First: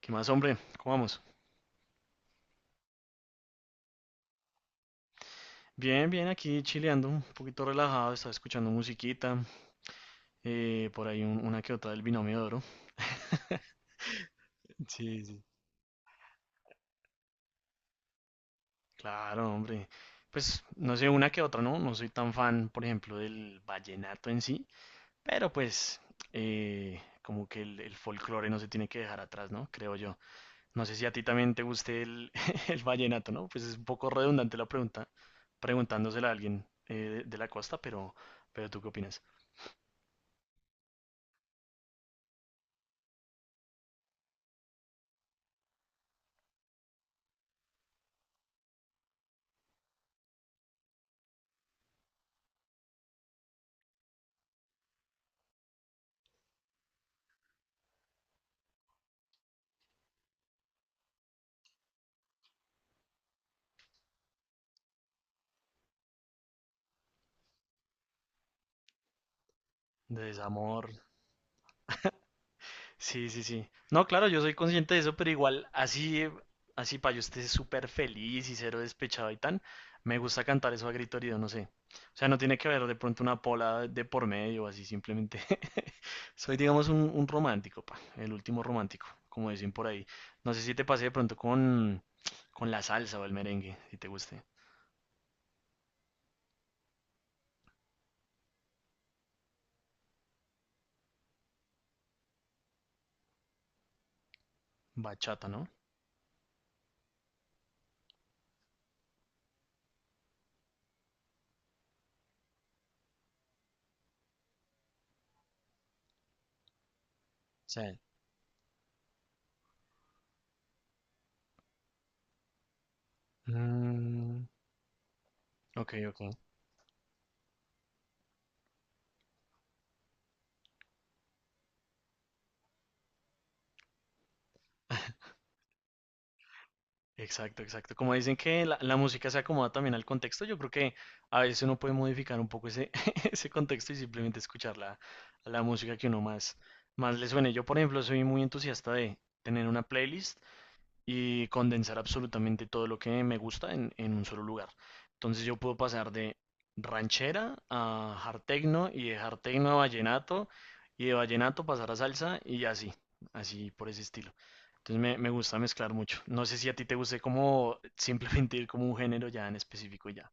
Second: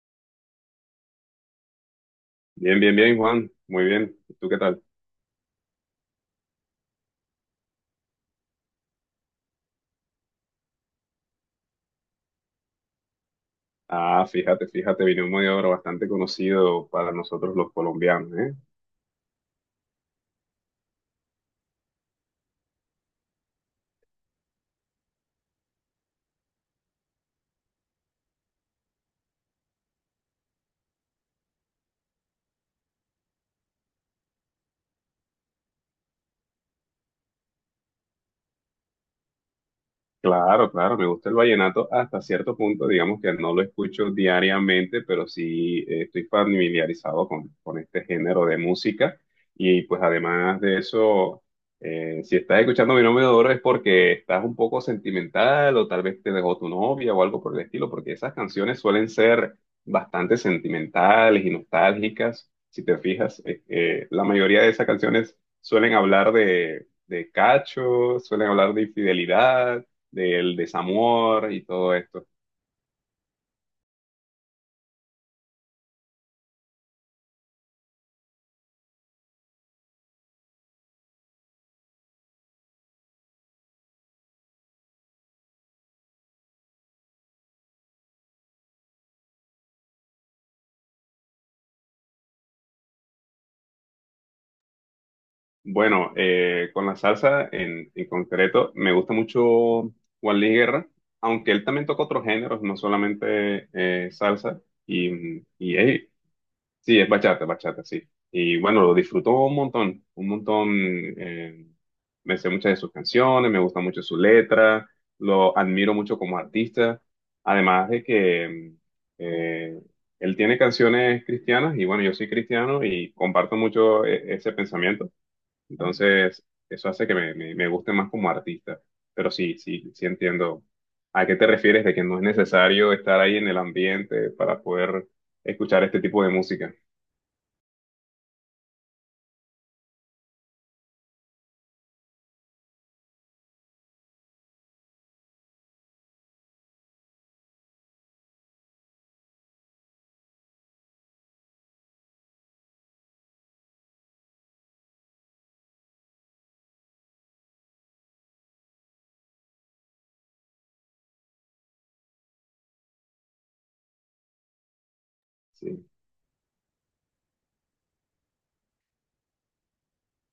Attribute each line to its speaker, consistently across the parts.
Speaker 1: ¿Qué más, hombre? ¿Cómo vamos?
Speaker 2: Bien, bien, bien, Juan. Muy bien. ¿Y tú qué tal?
Speaker 1: Bien, bien, aquí chileando, un poquito relajado, estaba escuchando musiquita, por ahí una que otra del Binomio de Oro.
Speaker 2: Ah, fíjate, fíjate, vino
Speaker 1: Sí,
Speaker 2: un
Speaker 1: sí.
Speaker 2: mediador bastante conocido para nosotros los colombianos, ¿eh?
Speaker 1: Claro, hombre. Pues no sé, una que otra, ¿no? No soy tan fan, por ejemplo, del vallenato en sí, pero pues como que el folclore no se tiene que dejar atrás, ¿no? Creo yo. No sé si a ti también te guste el, el vallenato, ¿no? Pues es un poco redundante la pregunta, preguntándosela a alguien de la costa, pero, ¿tú qué opinas?
Speaker 2: Claro, claro, me gusta el vallenato hasta cierto punto, digamos que no lo escucho diariamente, pero sí estoy familiarizado con este género de música y pues además de eso, si estás escuchando Mi Nombre de Oro es porque estás un poco sentimental o tal vez te dejó tu novia o algo por el estilo, porque esas canciones suelen ser bastante sentimentales y nostálgicas, si te fijas, la mayoría de esas canciones suelen hablar de cacho, suelen hablar de infidelidad,
Speaker 1: De
Speaker 2: del
Speaker 1: desamor.
Speaker 2: desamor y todo esto.
Speaker 1: Sí, sí, sí. No, claro, yo soy consciente de eso, pero igual así, así para yo esté súper feliz y cero despechado y tan, me gusta cantar eso a grito herido, no sé. O sea, no tiene que haber de pronto una pola de por medio, así simplemente. Soy, digamos, un romántico, pa, el último romántico, como dicen por ahí. No sé si te pasé de pronto con la salsa o el merengue, si te guste.
Speaker 2: Bueno, con la salsa en concreto, me gusta mucho Juan Luis Guerra, aunque él también toca otros géneros, no solamente salsa. Y,
Speaker 1: Bachata, ¿no?
Speaker 2: y, hey, sí, es bachata, bachata, sí. Y bueno, lo disfruto un montón, un montón. eh, Me sé muchas de sus canciones, me gusta mucho su letra, lo admiro mucho como artista.
Speaker 1: Sí.
Speaker 2: Además de que eh, él tiene canciones cristianas y bueno, yo soy cristiano y comparto mucho
Speaker 1: Mm,
Speaker 2: ese pensamiento.
Speaker 1: ok, ok.
Speaker 2: Entonces, eso hace que me guste más como artista. Pero sí, sí, sí entiendo a qué te refieres de que no es necesario estar ahí en el ambiente para poder escuchar este tipo de música.
Speaker 1: Exacto, exacto. Como dicen que la música se acomoda también al contexto, yo creo que a veces uno puede modificar un poco ese, ese contexto y simplemente escuchar la música que uno más le suene. Yo, por ejemplo, soy muy entusiasta de tener una playlist y condensar absolutamente todo lo que me gusta en un solo lugar. Entonces yo puedo pasar de ranchera a hard techno y de hard techno a vallenato y de vallenato pasar a salsa y así, así por ese estilo. Entonces me gusta
Speaker 2: Sí.
Speaker 1: mezclar mucho. No sé si a ti te guste como simplemente ir como un género ya en específico y ya,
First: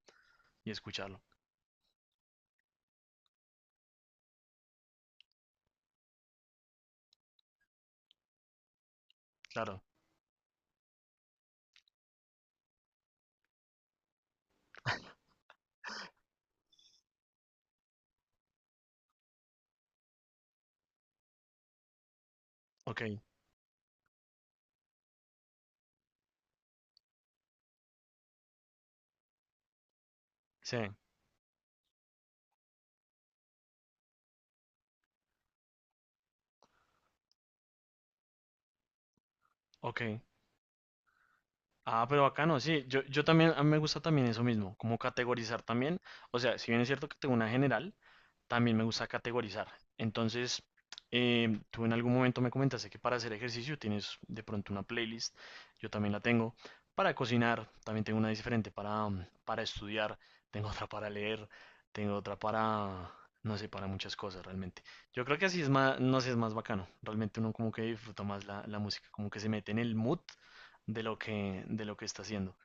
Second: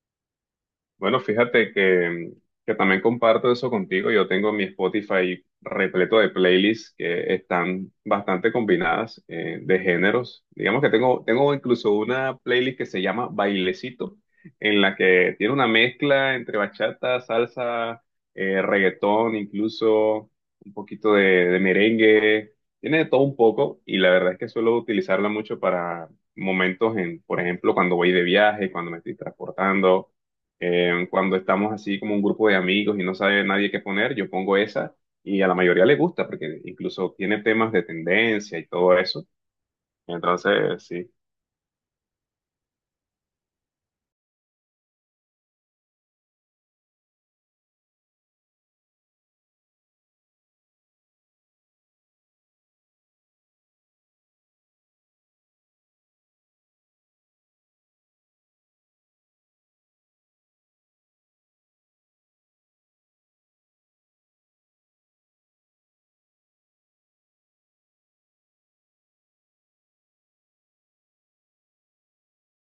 Speaker 1: y
Speaker 2: Bueno,
Speaker 1: escucharlo.
Speaker 2: que también comparto eso contigo. Yo tengo mi Spotify repleto de playlists que están bastante combinadas de
Speaker 1: Claro,
Speaker 2: géneros. Digamos que tengo incluso una playlist que se llama Bailecito, en la que tiene una mezcla entre bachata, salsa, reggaetón, incluso un poquito de merengue. Tiene
Speaker 1: ok,
Speaker 2: de todo un poco y la verdad es que suelo utilizarla mucho para momentos en, por ejemplo, cuando voy de viaje, cuando me estoy transportando.
Speaker 1: sí,
Speaker 2: Cuando estamos así como un grupo de amigos y no sabe nadie qué poner, yo pongo esa y a la mayoría le gusta porque incluso tiene temas de tendencia y todo eso.
Speaker 1: ok.
Speaker 2: Entonces, sí.
Speaker 1: Ah, pero bacano, sí. Yo también, a mí me gusta también eso mismo, como categorizar también. O sea, si bien es cierto que tengo una general, también me gusta categorizar. Entonces, tú en algún momento me comentaste que para hacer ejercicio tienes de pronto una playlist, yo también la tengo. Para cocinar, también tengo una diferente. Para, para estudiar, tengo otra para leer, tengo otra para, no sé, para muchas cosas realmente. Yo creo que así es más, no sé, es más bacano. Realmente uno como que disfruta más la música, como que se mete en el mood de lo que, está haciendo.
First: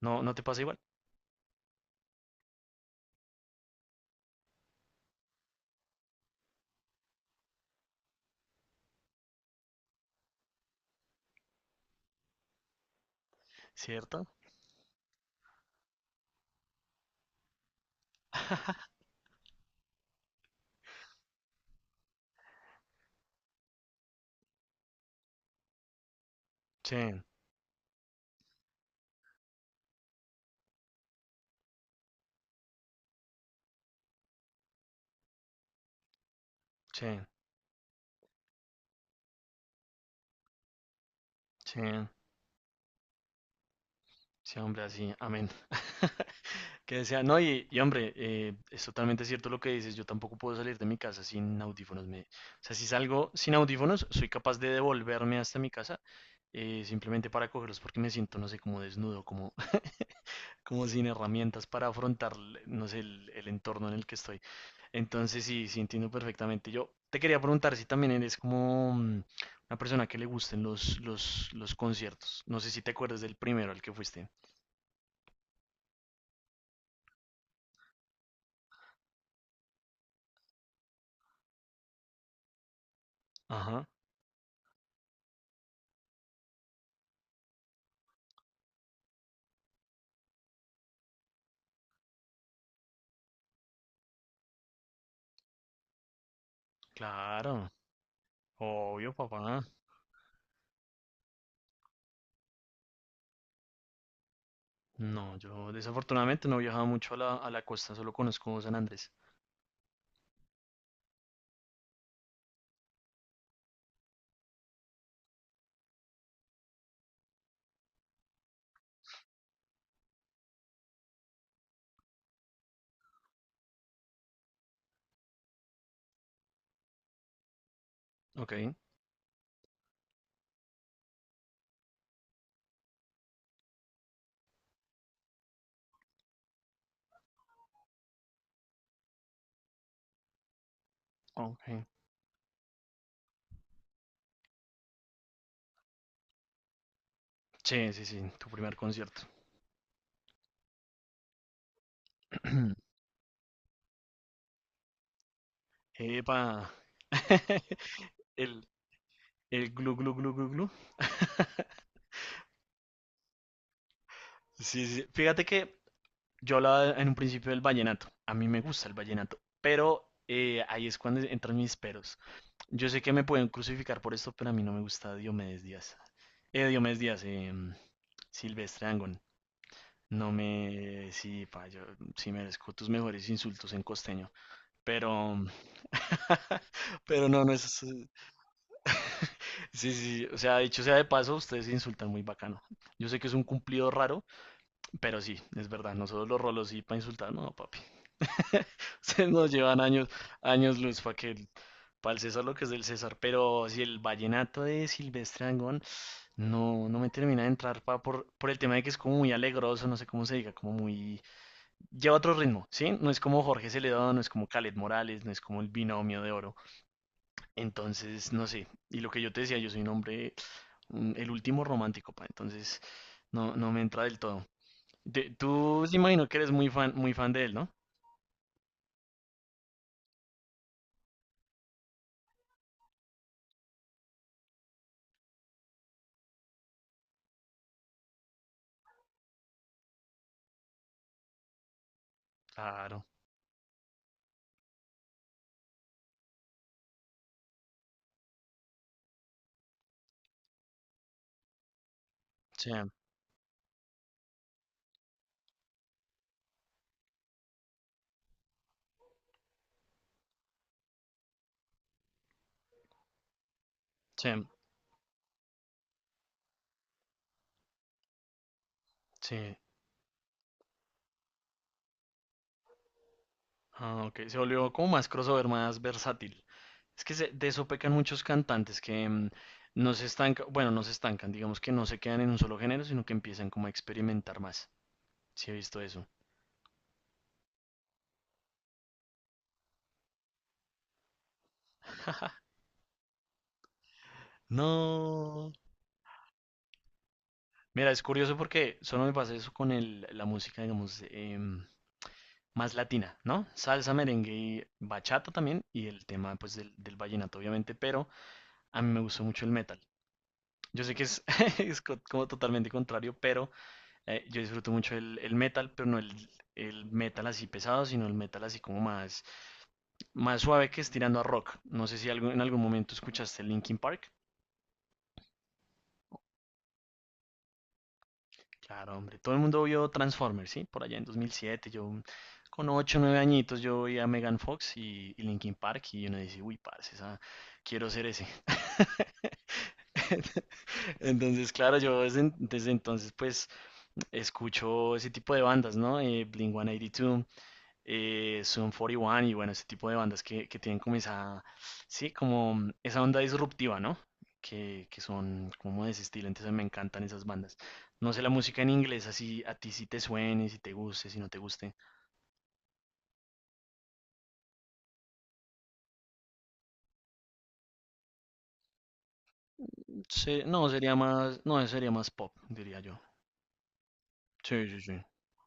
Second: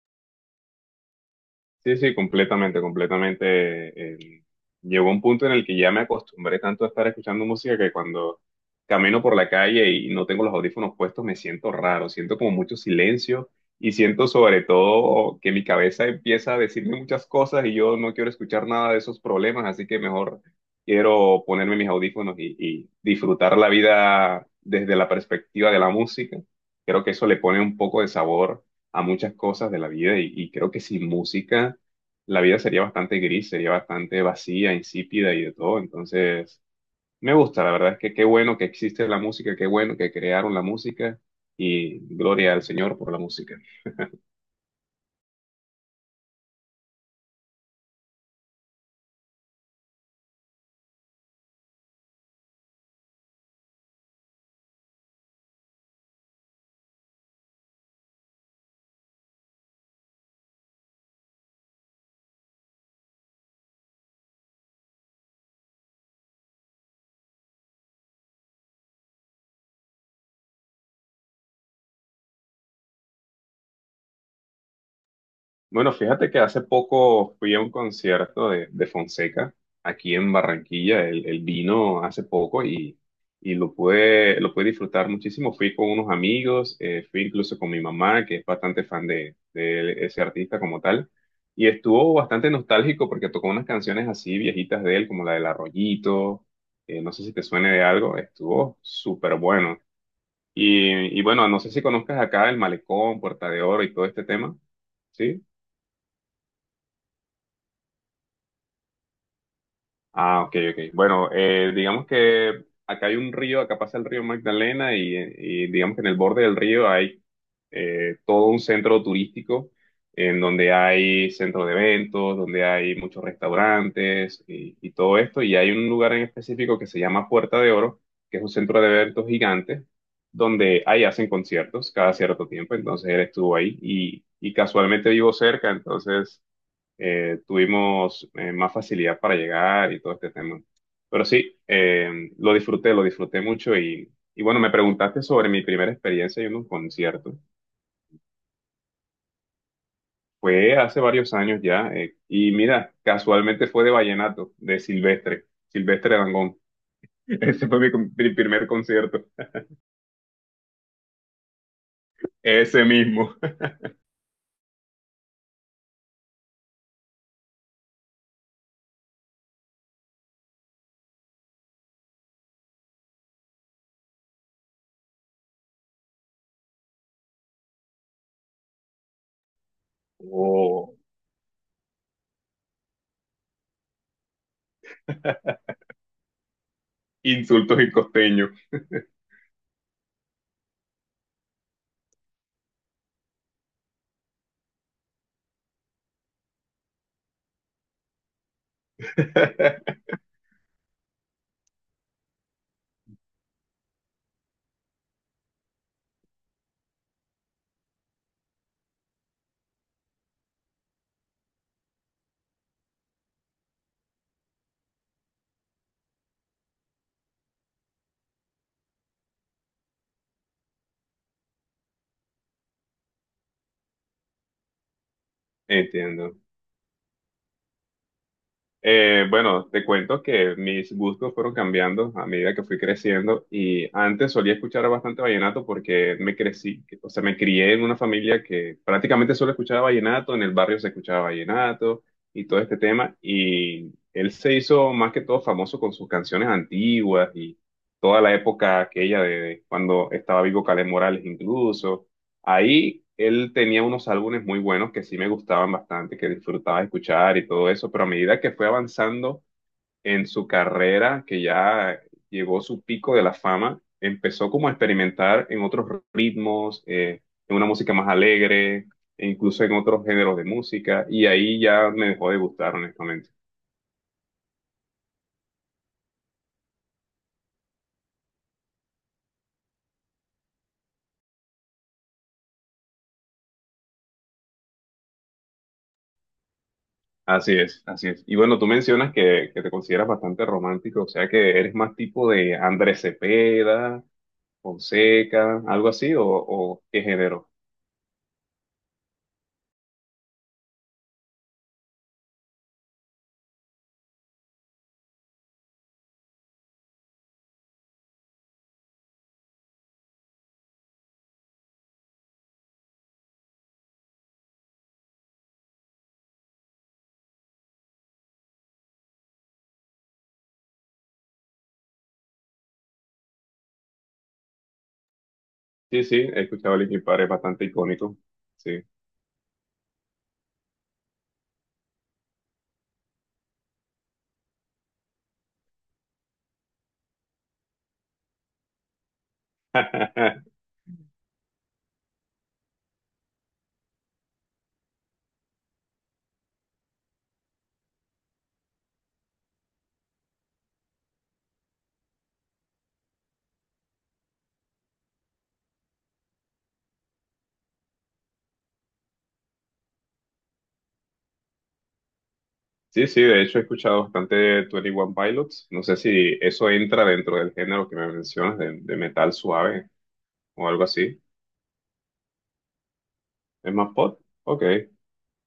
Speaker 1: ¿No, no te pasa igual?
Speaker 2: Sí, sí, completamente, completamente. Llegó un punto en el que ya me acostumbré tanto a estar escuchando música que cuando camino por la calle y no tengo los audífonos puestos me siento raro, siento como mucho silencio y
Speaker 1: ¿Cierto?
Speaker 2: siento sobre todo que mi cabeza empieza a decirme muchas cosas y yo no quiero escuchar nada de esos problemas, así que mejor quiero ponerme mis audífonos y disfrutar la vida desde la perspectiva de la música. Creo que
Speaker 1: Sí,
Speaker 2: eso le pone un poco de sabor a muchas cosas de la vida y creo que sin música la vida sería bastante gris, sería bastante vacía, insípida y de todo. Entonces,
Speaker 1: sí,
Speaker 2: me gusta, la verdad es que qué bueno que existe la música, qué bueno que crearon la música
Speaker 1: sí,
Speaker 2: y gloria al Señor por la música.
Speaker 1: sí, hombre, así, amén. Que sea, no, y hombre, es totalmente cierto lo que dices, yo tampoco puedo salir de mi casa sin audífonos. O sea, si salgo sin audífonos, soy capaz de devolverme hasta mi casa simplemente para cogerlos porque me siento, no sé, como desnudo, como, como sin herramientas para afrontar, no sé, el entorno en el que estoy. Entonces sí, sí entiendo perfectamente. Yo te quería preguntar si también eres como una persona que le gusten los conciertos. No sé si te acuerdas del primero al que fuiste.
Speaker 2: Bueno, fíjate que hace poco fui a un concierto de Fonseca aquí en Barranquilla. Él vino hace poco y
Speaker 1: Ajá,
Speaker 2: lo pude disfrutar muchísimo. Fui con unos amigos, fui incluso con mi mamá, que es bastante fan de ese artista como tal. Y estuvo bastante nostálgico porque tocó unas canciones así viejitas de él, como la del Arroyito. No sé si te
Speaker 1: claro.
Speaker 2: suene de algo. Estuvo
Speaker 1: Obvio,
Speaker 2: súper
Speaker 1: papá.
Speaker 2: bueno. Y bueno, no sé si conozcas acá el Malecón, Puerta de Oro y todo este tema.
Speaker 1: No,
Speaker 2: ¿Sí?
Speaker 1: yo desafortunadamente no he viajado mucho a la costa, solo conozco San Andrés.
Speaker 2: Ah, ok, ok. Bueno, digamos que acá hay un río, acá pasa el río Magdalena y digamos que en el borde del río hay todo un centro turístico en donde hay centro de eventos, donde hay muchos restaurantes y todo esto. Y hay un lugar en específico que se llama Puerta de Oro, que es un
Speaker 1: Ok,
Speaker 2: centro de eventos gigante, donde ahí hacen conciertos cada cierto tiempo. Entonces él estuvo ahí y casualmente vivo cerca, entonces tuvimos más facilidad para llegar y todo este tema. Pero sí,
Speaker 1: ok.
Speaker 2: lo disfruté mucho y bueno, me preguntaste sobre mi primera experiencia en un concierto.
Speaker 1: Sí, sí, sí, tu primer concierto.
Speaker 2: Fue hace varios años ya y mira, casualmente fue de vallenato, de Silvestre, Silvestre
Speaker 1: Epa.
Speaker 2: Dangond. Ese fue mi
Speaker 1: El,
Speaker 2: primer concierto,
Speaker 1: el glu glu glu glu glu.
Speaker 2: ese mismo.
Speaker 1: Sí, sí. Fíjate que yo hablaba en un principio del vallenato. A mí me gusta el vallenato, pero ahí es cuando entran mis peros. Yo sé que me pueden crucificar por esto, pero a mí no me gusta Diomedes Díaz. Diomedes Díaz, Silvestre Angón. No
Speaker 2: Oh,
Speaker 1: me... Sí, pa, yo sí merezco tus mejores insultos en costeño. Pero... Pero no, no
Speaker 2: insultos
Speaker 1: es...
Speaker 2: y costeños.
Speaker 1: Sí, sí, sí, o sea, dicho sea de paso, ustedes se insultan muy bacano. Yo sé que es un cumplido raro, pero sí, es verdad. Nosotros los rolos sí para insultar, no, papi. Ustedes nos llevan años, años luz para que para el César lo que es del César. Pero si el vallenato de Silvestre Dangond no, no me termina de entrar pa, por el tema de que es como muy alegroso, no sé cómo se diga, como muy... Lleva otro ritmo, ¿sí? No es como Jorge Celedón, no es como Khaled Morales, no es como el binomio de oro. Entonces, no sé. Y lo que yo te decía, yo soy un hombre, el último romántico, pa. Entonces, no, no me entra del todo. Tú, sí imagino
Speaker 2: Entiendo.
Speaker 1: que eres muy fan de él, ¿no?
Speaker 2: Bueno, te cuento que mis gustos fueron cambiando a medida que fui creciendo y antes solía escuchar bastante vallenato porque me crecí, o sea, me crié en una familia que prácticamente solo escuchaba vallenato, en el barrio se escuchaba vallenato y todo este
Speaker 1: Claro.
Speaker 2: tema y él se hizo más que todo famoso con sus canciones antiguas y toda la época aquella de cuando estaba vivo Caleb Morales incluso.
Speaker 1: Sí,
Speaker 2: Ahí él tenía unos álbumes muy buenos que sí me gustaban bastante, que disfrutaba escuchar y todo eso, pero a medida que fue avanzando en su carrera, que ya llegó su pico de la fama,
Speaker 1: sí.
Speaker 2: empezó como a experimentar en otros ritmos, en una música más alegre, e
Speaker 1: Sí,
Speaker 2: incluso en otros géneros de música, y ahí ya me dejó de gustar, honestamente.
Speaker 1: ah, ok, se volvió como más crossover, más versátil. Es que de eso pecan muchos cantantes que no se estancan, bueno, no se estancan, digamos que no se quedan en un solo género, sino que empiezan como a experimentar más. Sí, he visto eso.
Speaker 2: Así es, así es. Y bueno, tú mencionas que te consideras bastante romántico, o sea que eres más tipo de Andrés Cepeda
Speaker 1: No.
Speaker 2: Fonseca, algo así, o qué género.
Speaker 1: Mira, es curioso porque solo me pasa eso con la música, digamos, más latina, ¿no? Salsa, merengue y bachata también, y el tema, pues, del vallenato, obviamente, pero a mí me gustó mucho el metal. Yo sé que es, como totalmente contrario, pero yo disfruto mucho el metal, pero no el metal así pesado, sino el metal así como más suave que es tirando a rock. No sé si algo, en algún momento escuchaste Linkin Park.
Speaker 2: Sí, sí, he escuchado Linkin Park, es bastante icónico. Sí.
Speaker 1: Claro, hombre, todo el mundo vio Transformers, ¿sí? Por allá en 2007, yo con 8 o 9 añitos yo veía a Megan Fox y Linkin Park y uno dice, uy, parce, quiero ser ese. Entonces, claro, yo desde, entonces pues escucho ese tipo de bandas, ¿no? Blink-182, Sum 41 y uno y bueno, ese tipo de bandas que tienen como esa, sí, como esa onda disruptiva, ¿no? Que son como de ese estilo, entonces me encantan esas bandas. No sé la música en inglés, así a ti si te suene, si te guste, si no te guste.
Speaker 2: Sí, sí, de hecho he escuchado bastante twenty one Pilots. No sé si eso entra dentro del género que me mencionas, de metal suave
Speaker 1: Se-
Speaker 2: o
Speaker 1: no,
Speaker 2: algo
Speaker 1: sería
Speaker 2: así.
Speaker 1: más, no, sería más pop, diría yo.
Speaker 2: ¿Es más pop? Ok.
Speaker 1: Sí, sí, sí.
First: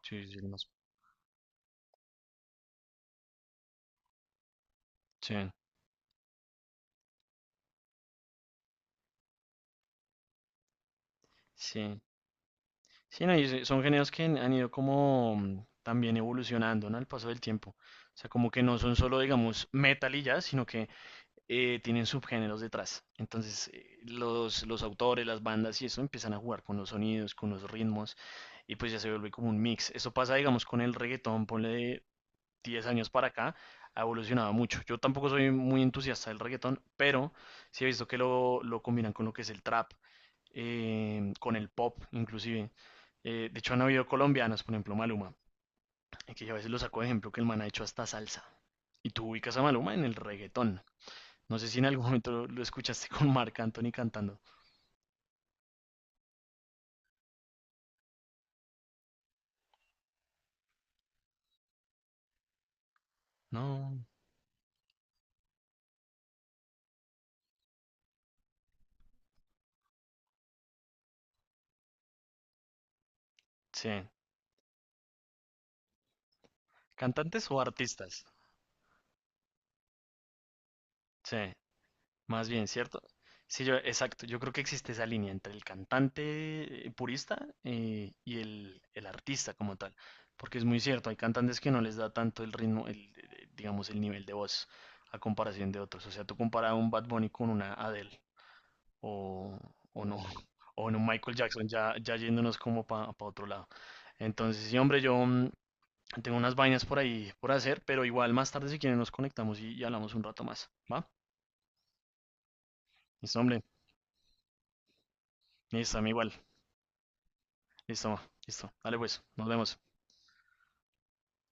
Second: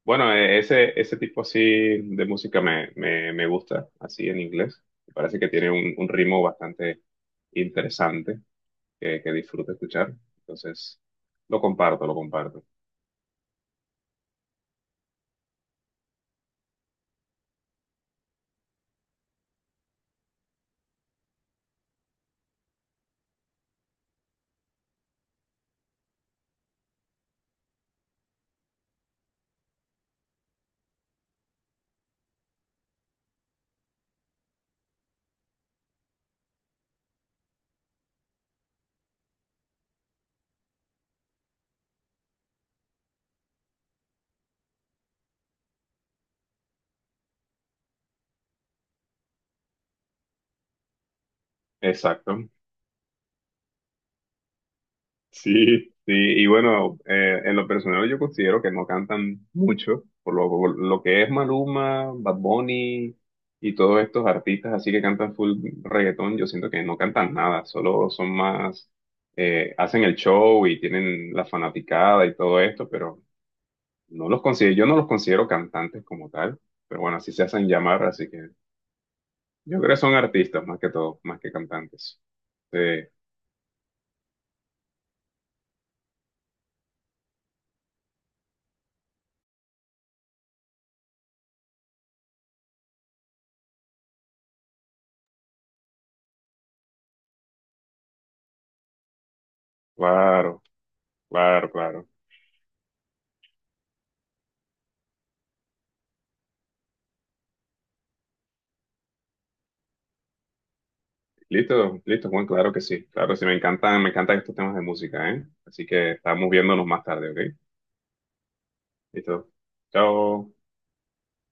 Speaker 1: Sí,
Speaker 2: Bueno,
Speaker 1: sí, sería más pop.
Speaker 2: ese tipo así de música me gusta, así en inglés. Me
Speaker 1: Sí,
Speaker 2: parece que tiene un ritmo bastante interesante que disfruto escuchar. Entonces, lo
Speaker 1: sí.
Speaker 2: comparto, lo comparto.
Speaker 1: Sí, no, y son géneros que han ido como también evolucionando, ¿no? Al paso del tiempo. O sea, como que no son solo, digamos, metal y ya, sino que tienen subgéneros detrás. Entonces, los autores, las bandas y eso empiezan a jugar con los sonidos, con los ritmos, y pues ya se vuelve como un mix. Eso pasa, digamos, con el reggaetón, ponle de 10 años para acá, ha evolucionado mucho. Yo tampoco soy muy entusiasta del reggaetón, pero sí he visto que lo combinan con lo que es el trap, con el pop, inclusive. De hecho, han habido colombianos, por ejemplo, Maluma, que yo a veces lo saco de ejemplo, que el man ha hecho hasta salsa. Y tú ubicas a Maluma en el reggaetón. No sé si en algún momento
Speaker 2: Exacto.
Speaker 1: lo escuchaste con Marc Anthony cantando.
Speaker 2: Sí, sí, y bueno, en lo personal yo considero que no cantan mucho, por lo que es Maluma, Bad Bunny y
Speaker 1: No,
Speaker 2: todos estos artistas así que cantan full reggaetón, yo siento que no cantan nada, solo son más, hacen el show y tienen la fanaticada y todo esto, pero
Speaker 1: sí.
Speaker 2: no los considero, yo no los considero cantantes como tal, pero bueno, así
Speaker 1: ¿Cantantes
Speaker 2: se
Speaker 1: o
Speaker 2: hacen llamar,
Speaker 1: artistas?
Speaker 2: así que yo creo que son artistas más que todo,
Speaker 1: Sí,
Speaker 2: más que cantantes.
Speaker 1: más bien,
Speaker 2: Sí,
Speaker 1: ¿cierto? Sí, yo, exacto. Yo creo que existe esa línea entre el cantante purista y el artista como tal. Porque es muy cierto, hay cantantes que no les da tanto el ritmo, digamos, el nivel de voz a comparación de otros. O sea, tú comparas a un Bad Bunny con una Adele o, o no,
Speaker 2: claro,
Speaker 1: o en un Michael Jackson,
Speaker 2: claro,
Speaker 1: ya,
Speaker 2: claro.
Speaker 1: ya yéndonos como para otro lado. Entonces, sí, hombre, yo, tengo unas vainas por ahí por hacer, pero igual más tarde si quieren nos conectamos y hablamos un rato más. ¿Va?
Speaker 2: Listo, listo, Juan, claro que sí. Claro,
Speaker 1: Listo,
Speaker 2: sí,
Speaker 1: hombre.
Speaker 2: me encantan estos temas de música, ¿eh? Así
Speaker 1: Listo, a mí
Speaker 2: que
Speaker 1: igual.
Speaker 2: estamos viéndonos más tarde, ¿ok?
Speaker 1: Listo, listo. Dale pues, nos
Speaker 2: Listo.
Speaker 1: vemos.
Speaker 2: Chao.